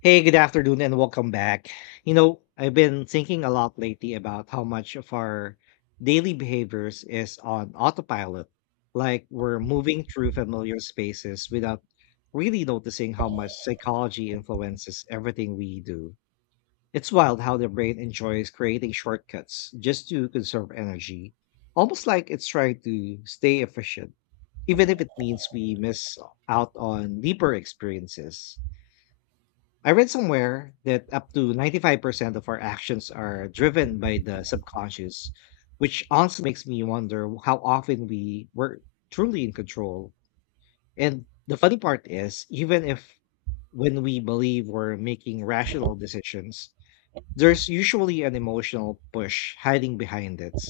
Hey, good afternoon and welcome back. You know, I've been thinking a lot lately about how much of our daily behaviors is on autopilot. Like we're moving through familiar spaces without really noticing how much psychology influences everything we do. It's wild how the brain enjoys creating shortcuts just to conserve energy, almost like it's trying to stay efficient, even if it means we miss out on deeper experiences. I read somewhere that up to 95% of our actions are driven by the subconscious, which also makes me wonder how often we were truly in control. And the funny part is, even if when we believe we're making rational decisions, there's usually an emotional push hiding behind it.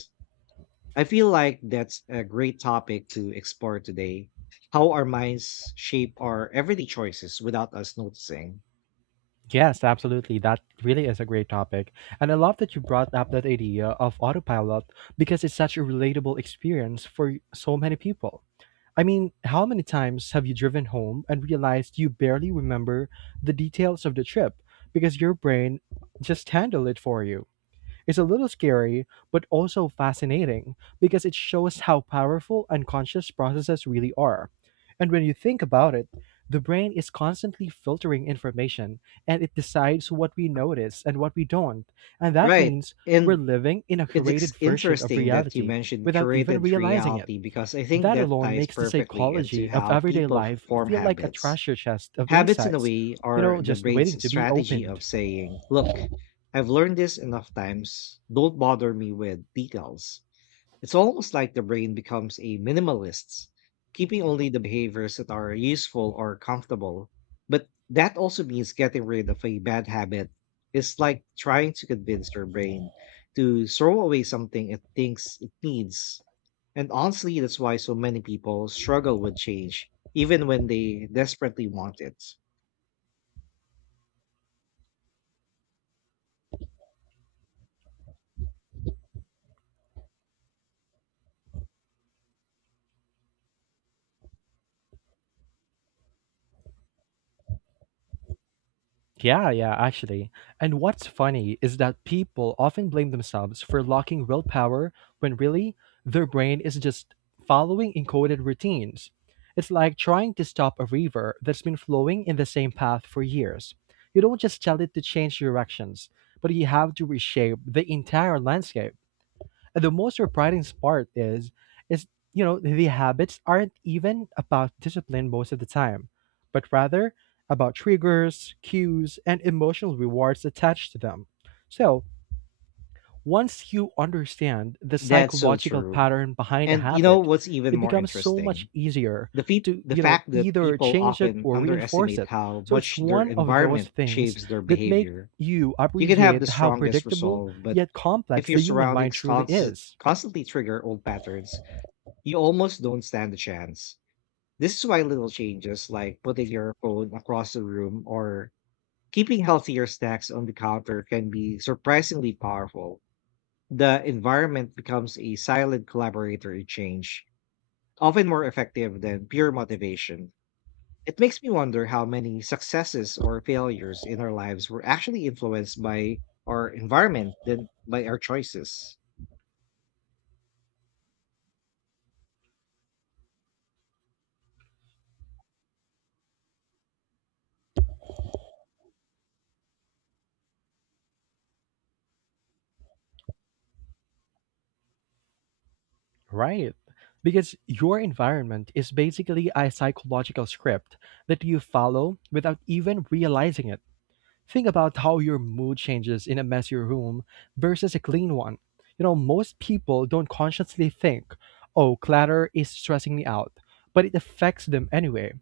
I feel like that's a great topic to explore today, how our minds shape our everyday choices without us noticing. Yes, absolutely. That really is a great topic. And I love that you brought up that idea of autopilot because it's such a relatable experience for so many people. I mean, how many times have you driven home and realized you barely remember the details of the trip because your brain just handled it for you? Is a little scary, but also fascinating because it shows how powerful unconscious processes really are. And when you think about it, the brain is constantly filtering information and it decides what we notice and what we don't. And that Right. means we're And living in a It's ex- curated version of interesting that you reality mentioned without even curated realizing it. reality because I think That that alone ties makes the perfectly into psychology of how everyday people life form feel like a habits. treasure chest of Habits, in a insights, way, are the just waiting brain's to be strategy opened. of saying, look, I've learned this enough times, don't bother me with details. It's almost like the brain becomes a minimalist, keeping only the behaviors that are useful or comfortable. But that also means getting rid of a bad habit. It's like trying to convince your brain to throw away something it thinks it needs. And honestly, that's why so many people struggle with change, even when they desperately want it. Yeah, yeah, actually. And what's funny is that people often blame themselves for lacking willpower when really their brain is just following encoded routines. It's like trying to stop a river that's been flowing in the same path for years. You don't just tell it to change directions, but you have to reshape the entire landscape. The most surprising part is, the habits aren't even about discipline most of the time, but rather about triggers, cues, and emotional rewards attached to them. So once you understand the That's so psychological true. pattern behind a And you know habit, what's even it more becomes so interesting? much easier The, fe to the fact that either people change it often or reinforce underestimate it. how So it's much their one of those environment things shapes their that make behavior. you You can have the appreciate how strongest predictable resolve, but yet if complex your the human mind surroundings truly const- is. constantly trigger old patterns, you almost don't stand a chance. This is why little changes like putting your phone across the room or keeping healthier snacks on the counter can be surprisingly powerful. The environment becomes a silent collaborator in change, often more effective than pure motivation. It makes me wonder how many successes or failures in our lives were actually influenced by our environment than by our choices. Right. Because your environment is basically a psychological script that you follow without even realizing it. Think about how your mood changes in a messy room versus a clean one. You know, most people don't consciously think, oh, clutter is stressing me out, but it affects them anyway.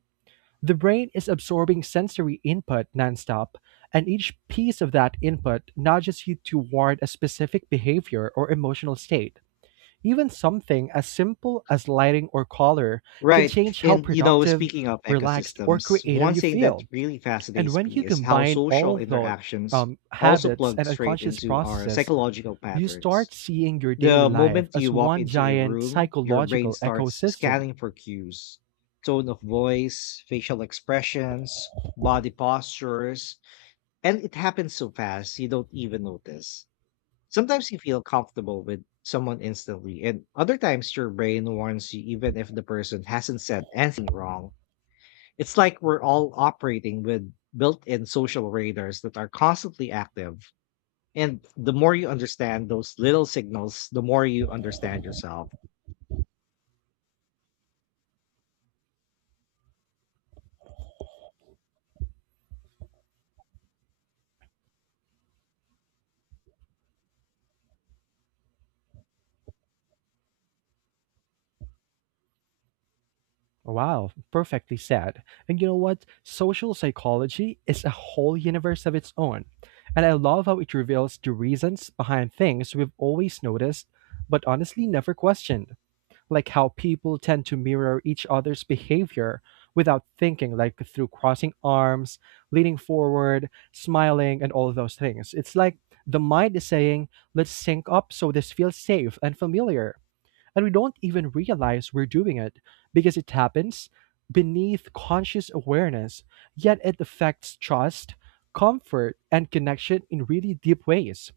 The brain is absorbing sensory input nonstop, and each piece of that input nudges you toward a specific behavior or emotional state. Even something as simple as lighting or color can Right. change how And, you know, productive, speaking of relaxed, or ecosystems, creative one you thing that feel. really And fascinates when you me is how combine social all the interactions also habits plug and straight unconscious into our processes, psychological you patterns. start seeing your daily The life moment you as walk one into a giant room, your brain psychological starts ecosystem. scanning for cues: tone of voice, facial expressions, body postures. And it happens so fast, you don't even notice. Sometimes you feel comfortable with someone instantly, and other times your brain warns you even if the person hasn't said anything wrong. It's like we're all operating with built in social radars that are constantly active. And the more you understand those little signals, the more you understand yourself. Wow, perfectly said. And you know what? Social psychology is a whole universe of its own. And I love how it reveals the reasons behind things we've always noticed, but honestly never questioned. Like how people tend to mirror each other's behavior without thinking, like through crossing arms, leaning forward, smiling, and all those things. It's like the mind is saying, let's sync up so this feels safe and familiar. And we don't even realize we're doing it because it happens beneath conscious awareness, yet it affects trust, comfort, and connection in really deep ways.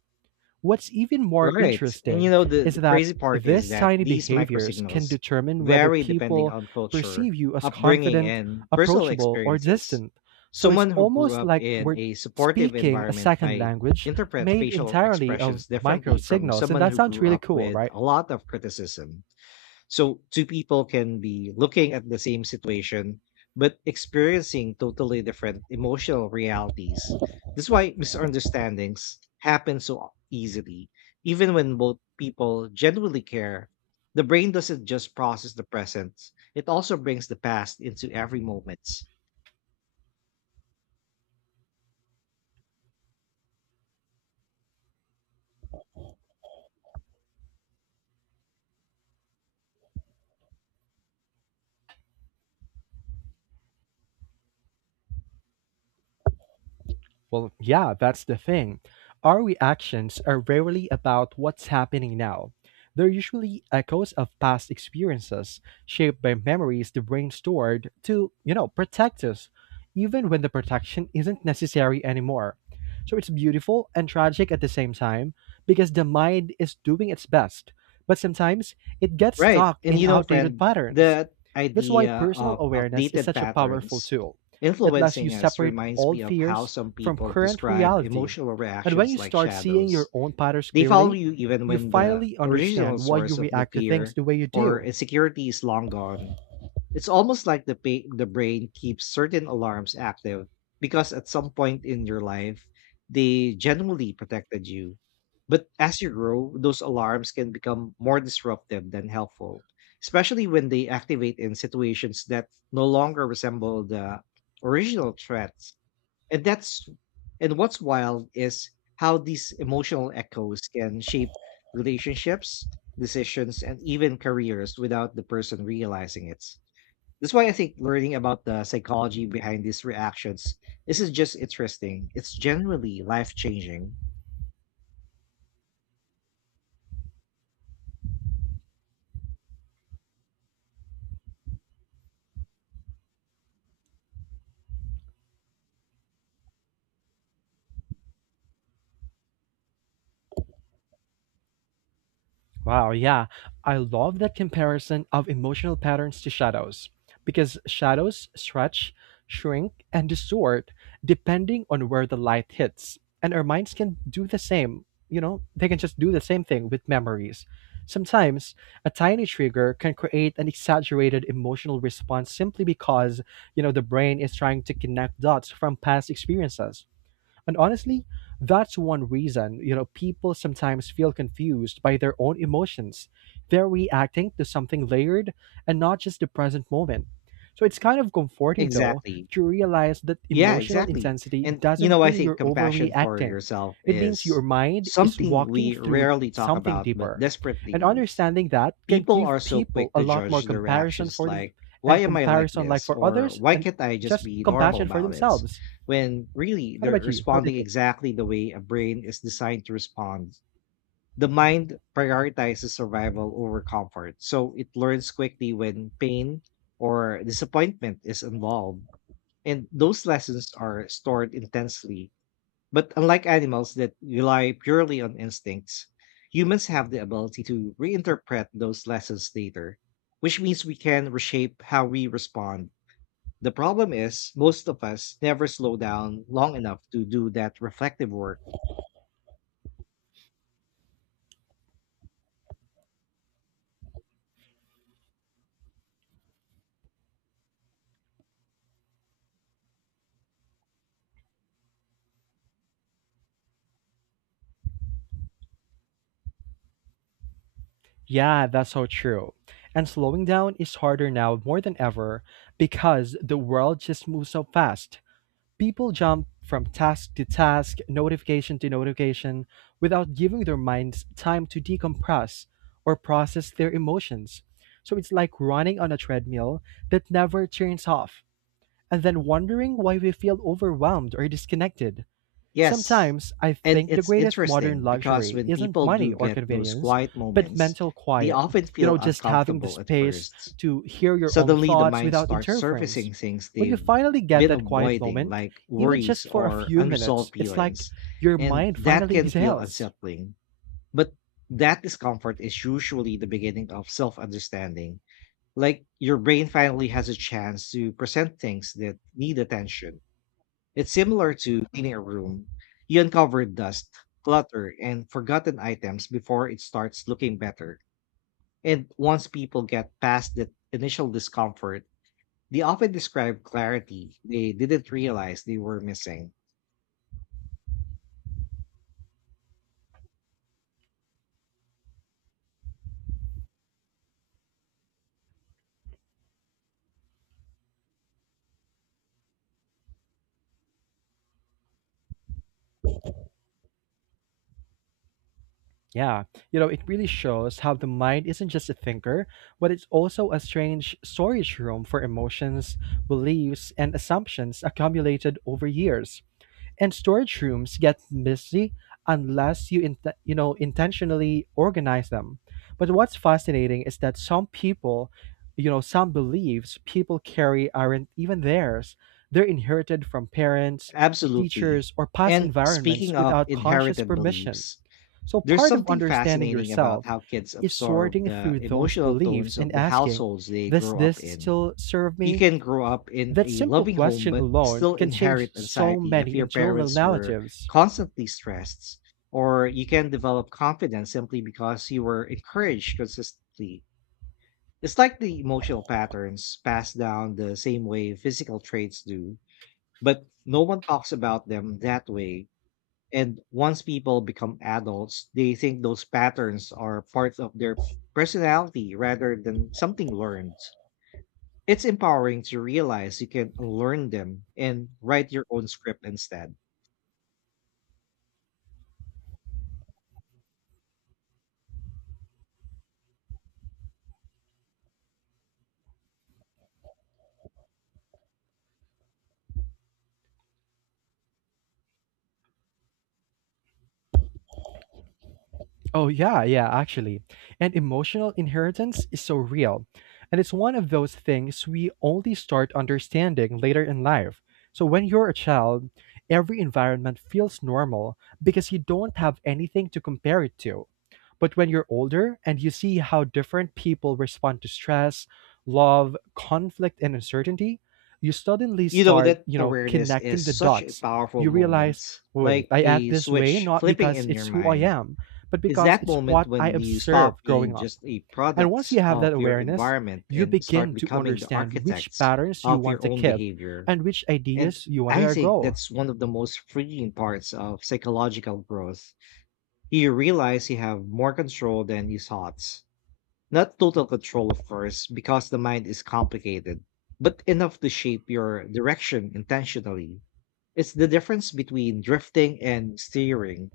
What's even more Right. And you interesting know, the, is the that crazy part is these that tiny these behaviors can microsignals determine whether vary depending people on culture, perceive you as upbringing, confident, and personal approachable, or experiences. distant. So it's Someone who grew almost up like in we're a supportive speaking a environment second might language interpret made facial entirely of expressions micro differently from signals. And someone that who sounds grew really up cool, with right? a lot of criticism. So two people can be looking at the same situation, but experiencing totally different emotional realities. That's why misunderstandings happen so easily. Even when both people genuinely care, the brain doesn't just process the present, it also brings the past into every moment. Well, yeah, that's the thing. Our reactions are rarely about what's happening now. They're usually echoes of past experiences, shaped by memories the brain stored to, protect us, even when the protection isn't necessary anymore. So it's beautiful and tragic at the same time because the mind is doing its best, but sometimes it gets Right. stuck And in you know, outdated friend, patterns. that That's why idea personal of awareness is outdated such a powerful patterns tool. It lets you influencing us separate reminds me old of how fears some from people current describe reality. emotional And when reactions you like start seeing shadows. your own patterns They follow clearly, you even you when the finally original understand why you source of the react to things fear the way you or do. insecurity is long gone. It's almost like the brain keeps certain alarms active because at some point in your life they generally protected you. But as you grow, those alarms can become more disruptive than helpful, especially when they activate in situations that no longer resemble the original threats. And that's and what's wild is how these emotional echoes can shape relationships, decisions, and even careers without the person realizing it. That's why I think learning about the psychology behind these reactions, this is just interesting. It's generally life changing. Wow, yeah. I love that comparison of emotional patterns to shadows because shadows stretch, shrink, and distort depending on where the light hits. And our minds can do the same. You know, they can just do the same thing with memories. Sometimes a tiny trigger can create an exaggerated emotional response simply because, the brain is trying to connect dots from past experiences. And honestly, that's one reason, people sometimes feel confused by their own emotions. They're reacting to something layered and not just the present moment. So it's kind of comforting, though, Exactly. to realize that Yeah, emotional exactly. intensity And you know, doesn't I mean think you're compassion for overreacting. yourself It means is your mind is something walking we through rarely talk something about but deeper. desperately And needs. understanding that can People give are so people quick a to lot more judge their comparison reactions for them like, why and am I like comparison like this? for Or others why and can't I just just be normal compassion for about it? themselves. When really What they're about you? How do you responding think? exactly the way a brain is designed to respond. The mind prioritizes survival over comfort, so it learns quickly when pain or disappointment is involved. And those lessons are stored intensely. But unlike animals that rely purely on instincts, humans have the ability to reinterpret those lessons later, which means we can reshape how we respond. The problem is, most of us never slow down long enough to do that reflective work. Yeah, that's so true. And slowing down is harder now more than ever because the world just moves so fast. People jump from task to task, notification to notification, without giving their minds time to decompress or process their emotions. So it's like running on a treadmill that never turns off, and then wondering why we feel overwhelmed or disconnected. Yes. Sometimes I And think the it's greatest modern interesting because luxury when isn't people money do or get those convenience, quiet but moments, mental they quiet. often You feel know, just having the uncomfortable at space first. to hear your own Suddenly, the thoughts mind without starts interference. surfacing things When you they've finally get been that quiet avoiding, moment, like even worries just for a or few minutes, unresolved it's like feelings. your And mind that finally can feel exhales. unsettling. But that discomfort is usually the beginning of self understanding. Like your brain finally has a chance to present things that need attention. It's similar to cleaning a room. You uncover dust, clutter, and forgotten items before it starts looking better. And once people get past that initial discomfort, they often describe clarity they didn't realize they were missing. Yeah, you know, it really shows how the mind isn't just a thinker, but it's also a strange storage room for emotions, beliefs, and assumptions accumulated over years, and storage rooms get messy unless you you know intentionally organize them. But what's fascinating is that some people, some beliefs people carry aren't even theirs. They're inherited from parents, Absolutely. teachers, or past And speaking environments of without conscious inherited permission. beliefs, So there's part of something understanding fascinating about yourself how kids is absorb sorting the through those emotional tones beliefs of and the asking, households they does grow this up in. still serve You me? can grow up in That a simple loving home, question but alone still can change inherit so anxiety if many your internal parents were narratives. constantly stressed, or you can develop confidence simply because you were encouraged consistently. It's like the emotional patterns pass down the same way physical traits do, but no one talks about them that way. And once people become adults, they think those patterns are part of their personality rather than something learned. It's empowering to realize you can learn them and write your own script instead. Oh, yeah, yeah, actually. And emotional inheritance is so real. And it's one of those things we only start understanding later in life. So when you're a child, every environment feels normal because you don't have anything to compare it to. But when you're older and you see how different people respond to stress, love, conflict, and uncertainty, you suddenly You know, start, that awareness connecting is the such a dots. powerful You realize, moment, wait, like I act a this way switch not flipping because in your it's who I mind. am, but It's because that it's moment what I when you stop observed growing being up. just a And once product you have that of your awareness, environment you and start begin to becoming the understand which architects patterns you of want your to own keep behavior. and which And ideas you want I to think grow. that's one of the most freeing parts of psychological growth. You realize you have more control than you thought. Not total control, of course, because the mind is complicated, but enough to shape your direction intentionally. It's the difference between drifting and steering.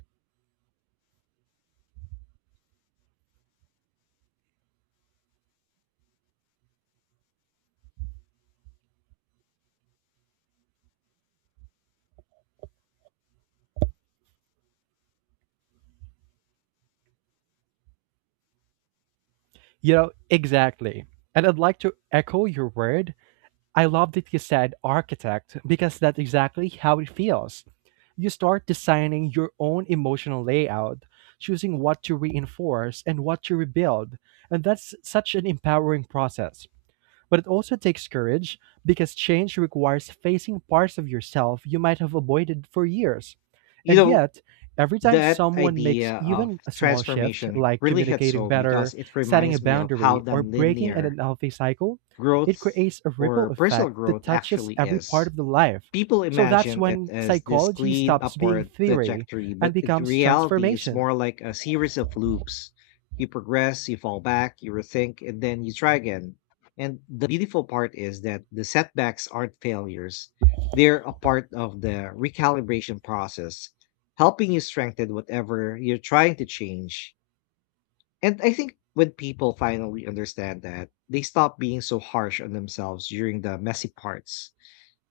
You know, exactly. And I'd like to echo your word. I love that you said architect because that's exactly how it feels. You start designing your own emotional layout, choosing what to reinforce and what to rebuild. And that's such an empowering process, but it also takes courage because change requires facing parts of yourself you might have avoided for years. You And know, yet, every time that someone makes idea of even a small shift, transformation like really hits communicating home because better, it setting a reminds me of how boundary, or breaking an nonlinear unhealthy cycle, it growth creates a or ripple personal effect that growth touches actually every part is. of the life. People So that's imagine it when as this psychology clean stops being upward theory trajectory, and but in becomes reality, it's transformation. more like a series of loops. You progress, you fall back, you rethink, and then you try again. And the beautiful part is that the setbacks aren't failures, they're a part of the recalibration process, helping you strengthen whatever you're trying to change. And I think when people finally understand that, they stop being so harsh on themselves during the messy parts.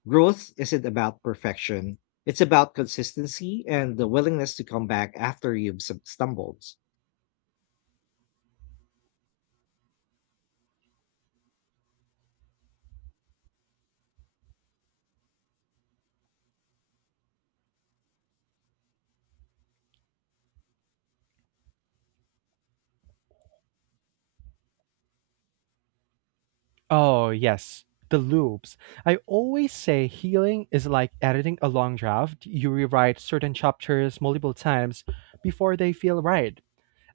Growth isn't about perfection, it's about consistency and the willingness to come back after you've stumbled. Oh, yes, the loops. I always say healing is like editing a long draft. You rewrite certain chapters multiple times before they feel right.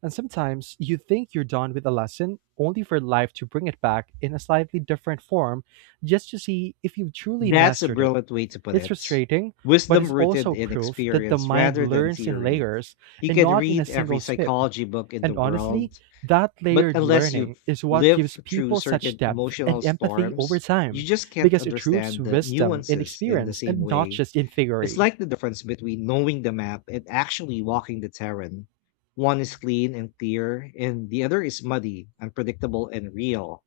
And sometimes you think you're done with a lesson only for life to bring it back in a slightly different form just to see if you've truly That's a mastered it. brilliant way to put It's it. frustrating, but it's Wisdom rooted also in proof that the experience mind rather than learns in theory. layers You and can not in a read single every sweep. psychology book in the And honestly, world, that but layered unless learning you've is what gives lived through people such certain depth and emotional empathy over storms, you time, just can't because it roots understand the wisdom in nuances in the experience same and not way. just in It's theory. like the difference between knowing the map and actually walking the terrain. One is clean and clear, and the other is muddy, unpredictable, and real.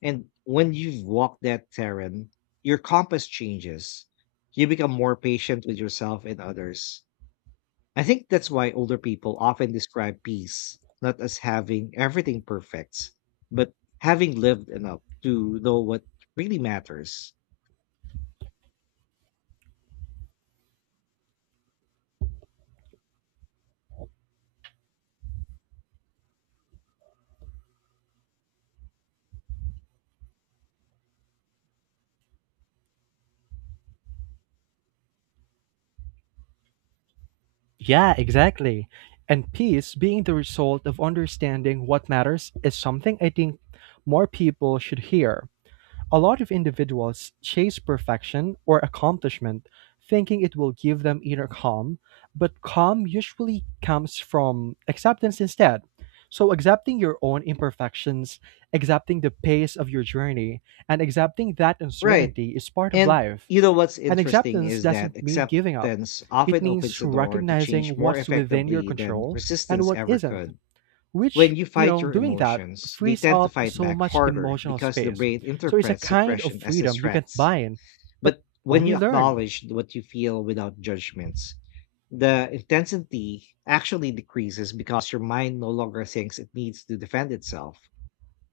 And when you've walked that terrain, your compass changes. You become more patient with yourself and others. I think that's why older people often describe peace not as having everything perfect, but having lived enough to know what really matters. Yeah, exactly. And peace being the result of understanding what matters is something I think more people should hear. A lot of individuals chase perfection or accomplishment thinking it will give them inner calm, but calm usually comes from acceptance instead. So, accepting your own imperfections, accepting the pace of your journey, and accepting that Right. uncertainty is part of And life. you know what's And interesting acceptance is that doesn't mean giving up, acceptance it often opens means the door to change recognizing more what's within your effectively than control and resistance what ever isn't, could. When which you fight your doing that emotions, they frees tend to up fight so back much harder emotional because the space. brain So it's a interprets kind of suppression as a freedom you can threat. buy in, but But when only you learn. acknowledge what you feel without judgments, the intensity actually decreases because your mind no longer thinks it needs to defend itself.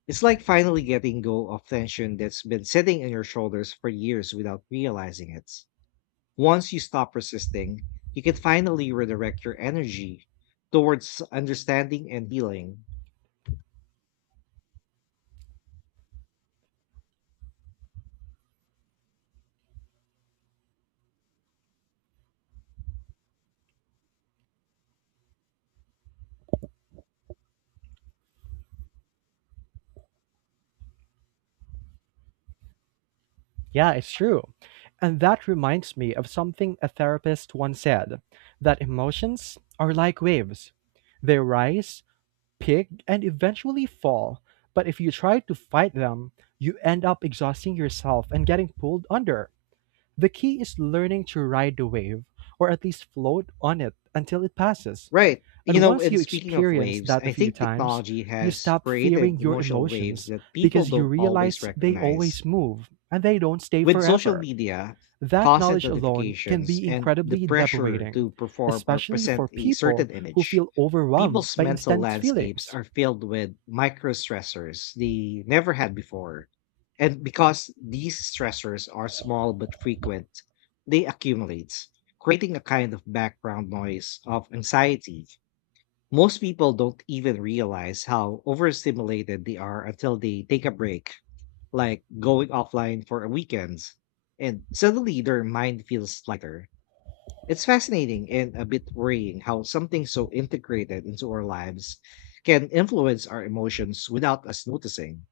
It's like finally getting go of tension that's been sitting on your shoulders for years without realizing it. Once you stop resisting, you can finally redirect your energy towards understanding and healing. Yeah, it's true. And that reminds me of something a therapist once said, that emotions are like waves. They rise, peak, and eventually fall. But if you try to fight them, you end up exhausting yourself and getting pulled under. The key is learning to ride the wave, or at least float on it until it passes. Right. You And know, once and you speaking of experience waves, that a I few think times, technology you has stop created fearing your emotional waves emotions that people because you don't always realize they recognize. always move and they don't stay With social forever. media, That constant knowledge alone can notifications, be and the incredibly pressure liberating, to perform or especially for present a people certain who image, feel overwhelmed people's by mental instant landscapes feelings. are filled with micro stressors they never had before. And because these stressors are small but frequent, they accumulate, creating a kind of background noise of anxiety. Most people don't even realize how overstimulated they are until they take a break like going offline for weekends, and suddenly their mind feels lighter. It's fascinating and a bit worrying how something so integrated into our lives can influence our emotions without us noticing.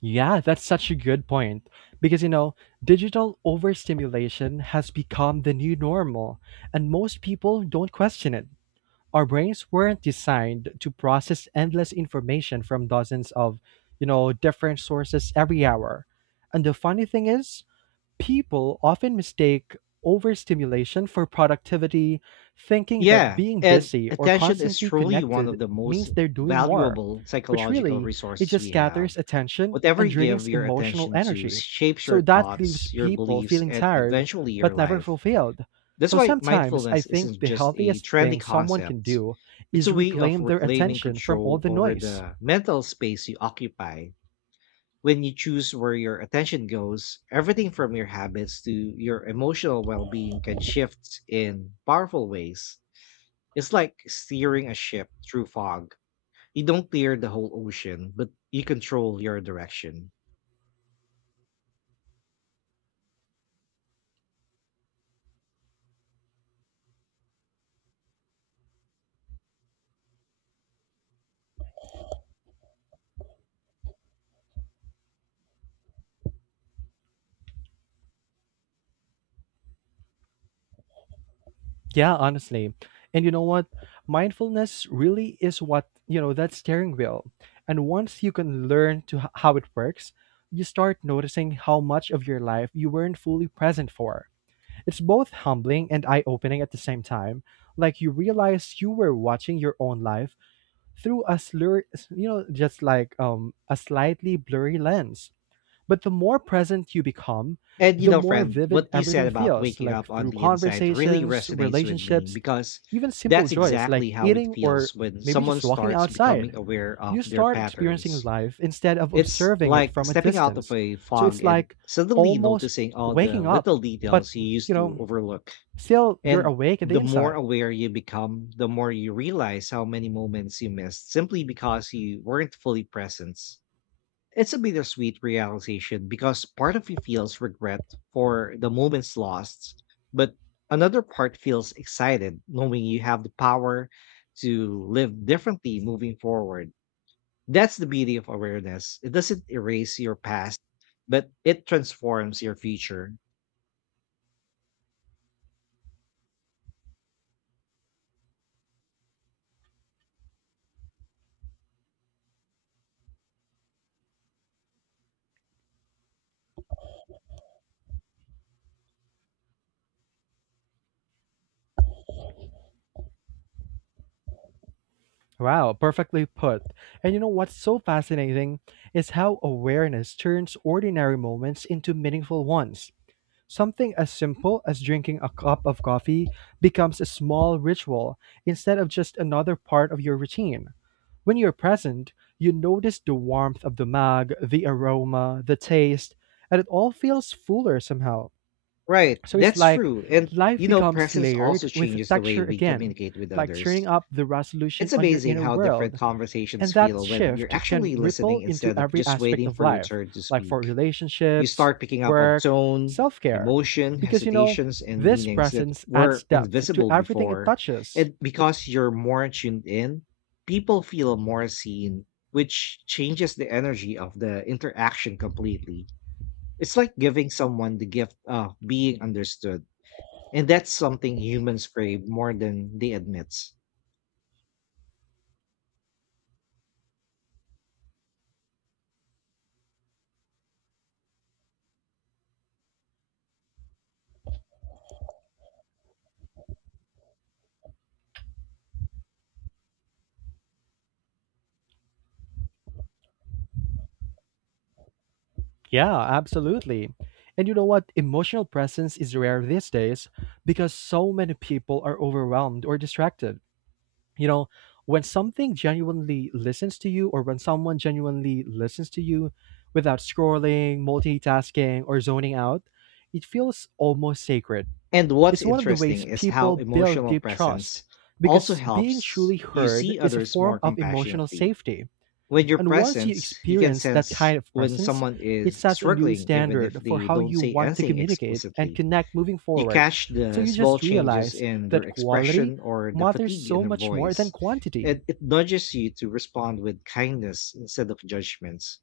Yeah, that's such a good point. Because, digital overstimulation has become the new normal, and most people don't question it. Our brains weren't designed to process endless information from dozens of, different sources every hour. And the funny thing is, people often mistake overstimulation for productivity, thinking that Yeah, being and busy or attention is constantly truly one connected of the most means they're doing more. valuable But psychological really, it resources just we have. scatters attention Whatever and you give drains your emotional attention to energy. shapes So your that leaves thoughts, your people beliefs, feeling and tired eventually your but never life. fulfilled. That's So why sometimes I mindfulness think isn't the just a healthiest trendy thing someone can concept. do It's is a way of reclaim their reclaiming attention from all control the over noise. the mental space you occupy. When you choose where your attention goes, everything from your habits to your emotional well being can shift in powerful ways. It's like steering a ship through fog. You don't clear the whole ocean, but you control your direction. Yeah, honestly. And you know what? Mindfulness really is what, that steering wheel. And once you can learn to how it works, you start noticing how much of your life you weren't fully present for. It's both humbling and eye opening at the same time. Like you realize you were watching your own life through a slur, you know, just like a slightly blurry lens. But the more present you become, And you the know, more friend, vivid what you said everything about feels, waking like up on through the inside really conversations, resonates with me, relationships, because even simple that's joys like exactly how it eating or feels when maybe someone just walking starts outside. becoming aware of You their start experiencing patterns. life instead of It's observing it like from a stepping out of distance. a So fog it's and like suddenly almost noticing all the waking up, little but details you you used to know, overlook. still you're And awake in the the more inside. aware you become, the more you realize how many moments you missed simply because you weren't fully present. It's a bittersweet realization because part of you feels regret for the moments lost, but another part feels excited knowing you have the power to live differently moving forward. That's the beauty of awareness. It doesn't erase your past, but it transforms your future. Wow, perfectly put. And you know what's so fascinating is how awareness turns ordinary moments into meaningful ones. Something as simple as drinking a cup of coffee becomes a small ritual instead of just another part of your routine. When you're present, you notice the warmth of the mug, the aroma, the taste, and it all feels fuller somehow. Right. So it's That's like true. And, life you know, becomes presence also layered with changes the way texture we again, communicate with like others. turning up the resolution It's on your amazing inner how different world. conversations And that feel when you're shift can actually listening ripple into instead of every just aspect waiting of for your life, turn to like for speak. You relationships, start picking up on work, tone, self care. emotion, Because, hesitations, and this meanings that presence adds were depth to invisible everything it before. touches. And because you're more tuned in, people feel more seen, which changes the energy of the interaction completely. It's like giving someone the gift of being understood. And that's something humans crave more than they admit. Yeah, absolutely. And you know what? Emotional presence is rare these days because so many people are overwhelmed or distracted. you know when something genuinely listens to you, or when someone genuinely listens to you without scrolling, multitasking or zoning out, it feels almost sacred. And what's It's one of the ways interesting is people how build emotional deep trust, presence also because being helps truly you heard see is a others form more of emotional compassionately. safety. With your And once you presence, you can experience that kind sense of when presence, someone it is sets a new struggling, even if standard for they how don't you say want to anything communicate and explicitly. connect moving You forward. catch So the you small just changes realize in their that quality expression or the matters fatigue in so their much more than voice, and quantity. it nudges you to respond with kindness instead of judgments.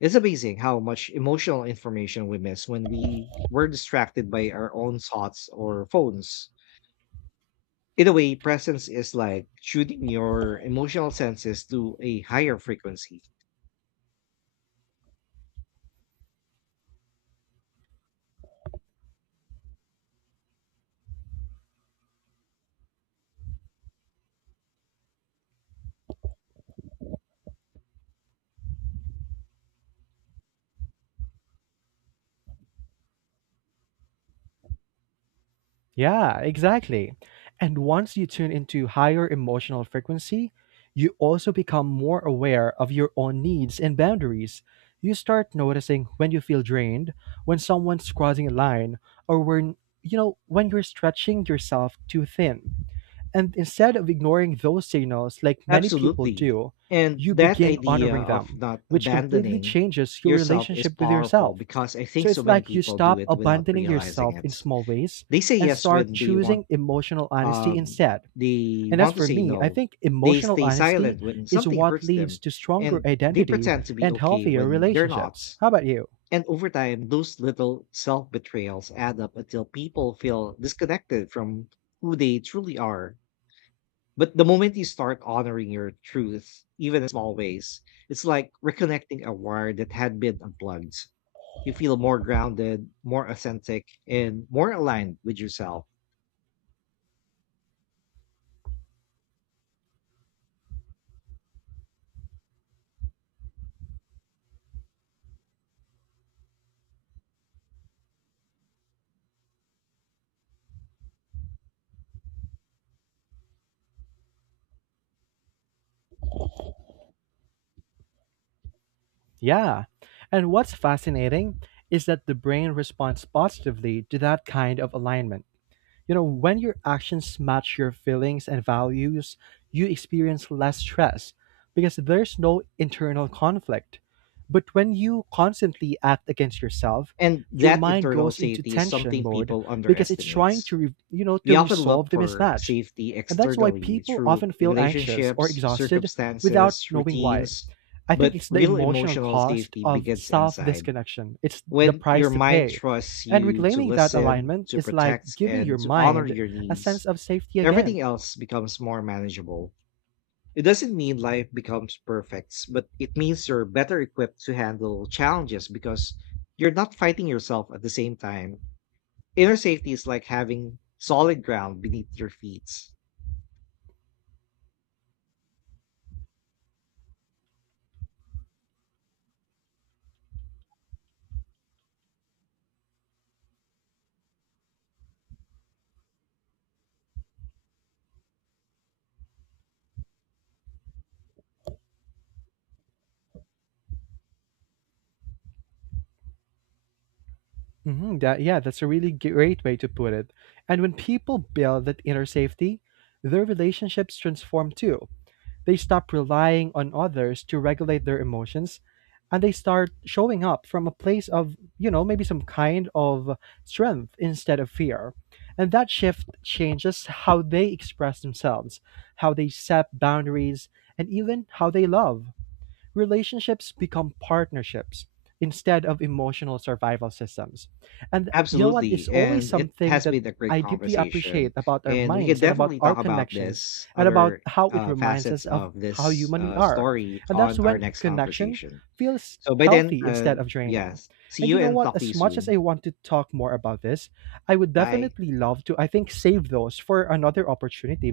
It's amazing how much emotional information we miss when we were distracted by our own thoughts or phones. In a way, presence is like shooting your emotional senses to a higher frequency. Yeah, exactly. And once you tune into higher emotional frequency, you also become more aware of your own needs and boundaries. You start noticing when you feel drained, when someone's crossing a line, or when, when you're stretching yourself too thin. And instead of ignoring those signals like many people Absolutely. do, And you that begin idea honoring of them, not which completely abandoning changes your yourself is relationship with powerful yourself. because I think So so it's many like you people do stop it without abandoning realizing yourself in it. small ways They say and yes start when choosing emotional honesty um instead. they And as want to for say me, I no. think They emotional stay honesty silent when is something what hurts leads them to stronger and they identity pretend to be and okay healthier when they're not. relationships. How about you? And over time, those little self betrayals add up until people feel disconnected from who they truly are, but the moment you start honoring your truth, even in small ways, it's like reconnecting a wire that had been unplugged. You feel more grounded, more authentic, and more aligned with yourself. Yeah. And what's fascinating is that the brain responds positively to that kind of alignment. You know, when your actions match your feelings and values, you experience less stress because there's no internal conflict. But when you constantly act against yourself, And your that mind internal goes into safety is tension something mode people because it's underestimate. trying to, We to often resolve look the for mismatch. safety And that's why externally people through often feel anxious or relationships, exhausted without circumstances, knowing why. routines, I think but it's the real emotional emotional cost safety of begins self inside. disconnection. It's the When your price to mind pay. trusts And you to reclaiming that listen, alignment to is like protect, giving and your to honor mind your a needs, sense of safety again. everything else becomes more manageable. It doesn't mean life becomes perfect, but it means you're better equipped to handle challenges because you're not fighting yourself at the same time. Inner safety is like having solid ground beneath your feet. That, yeah, that's a really great way to put it. And when people build that inner safety, their relationships transform too. They stop relying on others to regulate their emotions and they start showing up from a place of, maybe some kind of strength instead of fear. And that shift changes how they express themselves, how they set boundaries, and even how they love. Relationships become partnerships instead of emotional survival systems. And you know what? It's Absolutely, always and it something has that been a great I deeply conversation, appreciate about our and we can minds and about definitely our talk about connections this and about other how it reminds facets us of of how this human we are. story And that's on our when next connection conversation. feels So by then, healthy instead of draining. yes, see And you you know and what? talk to you As much as I soon. want to talk more about this, I would Bye. definitely love to, I think, save those for another opportunity,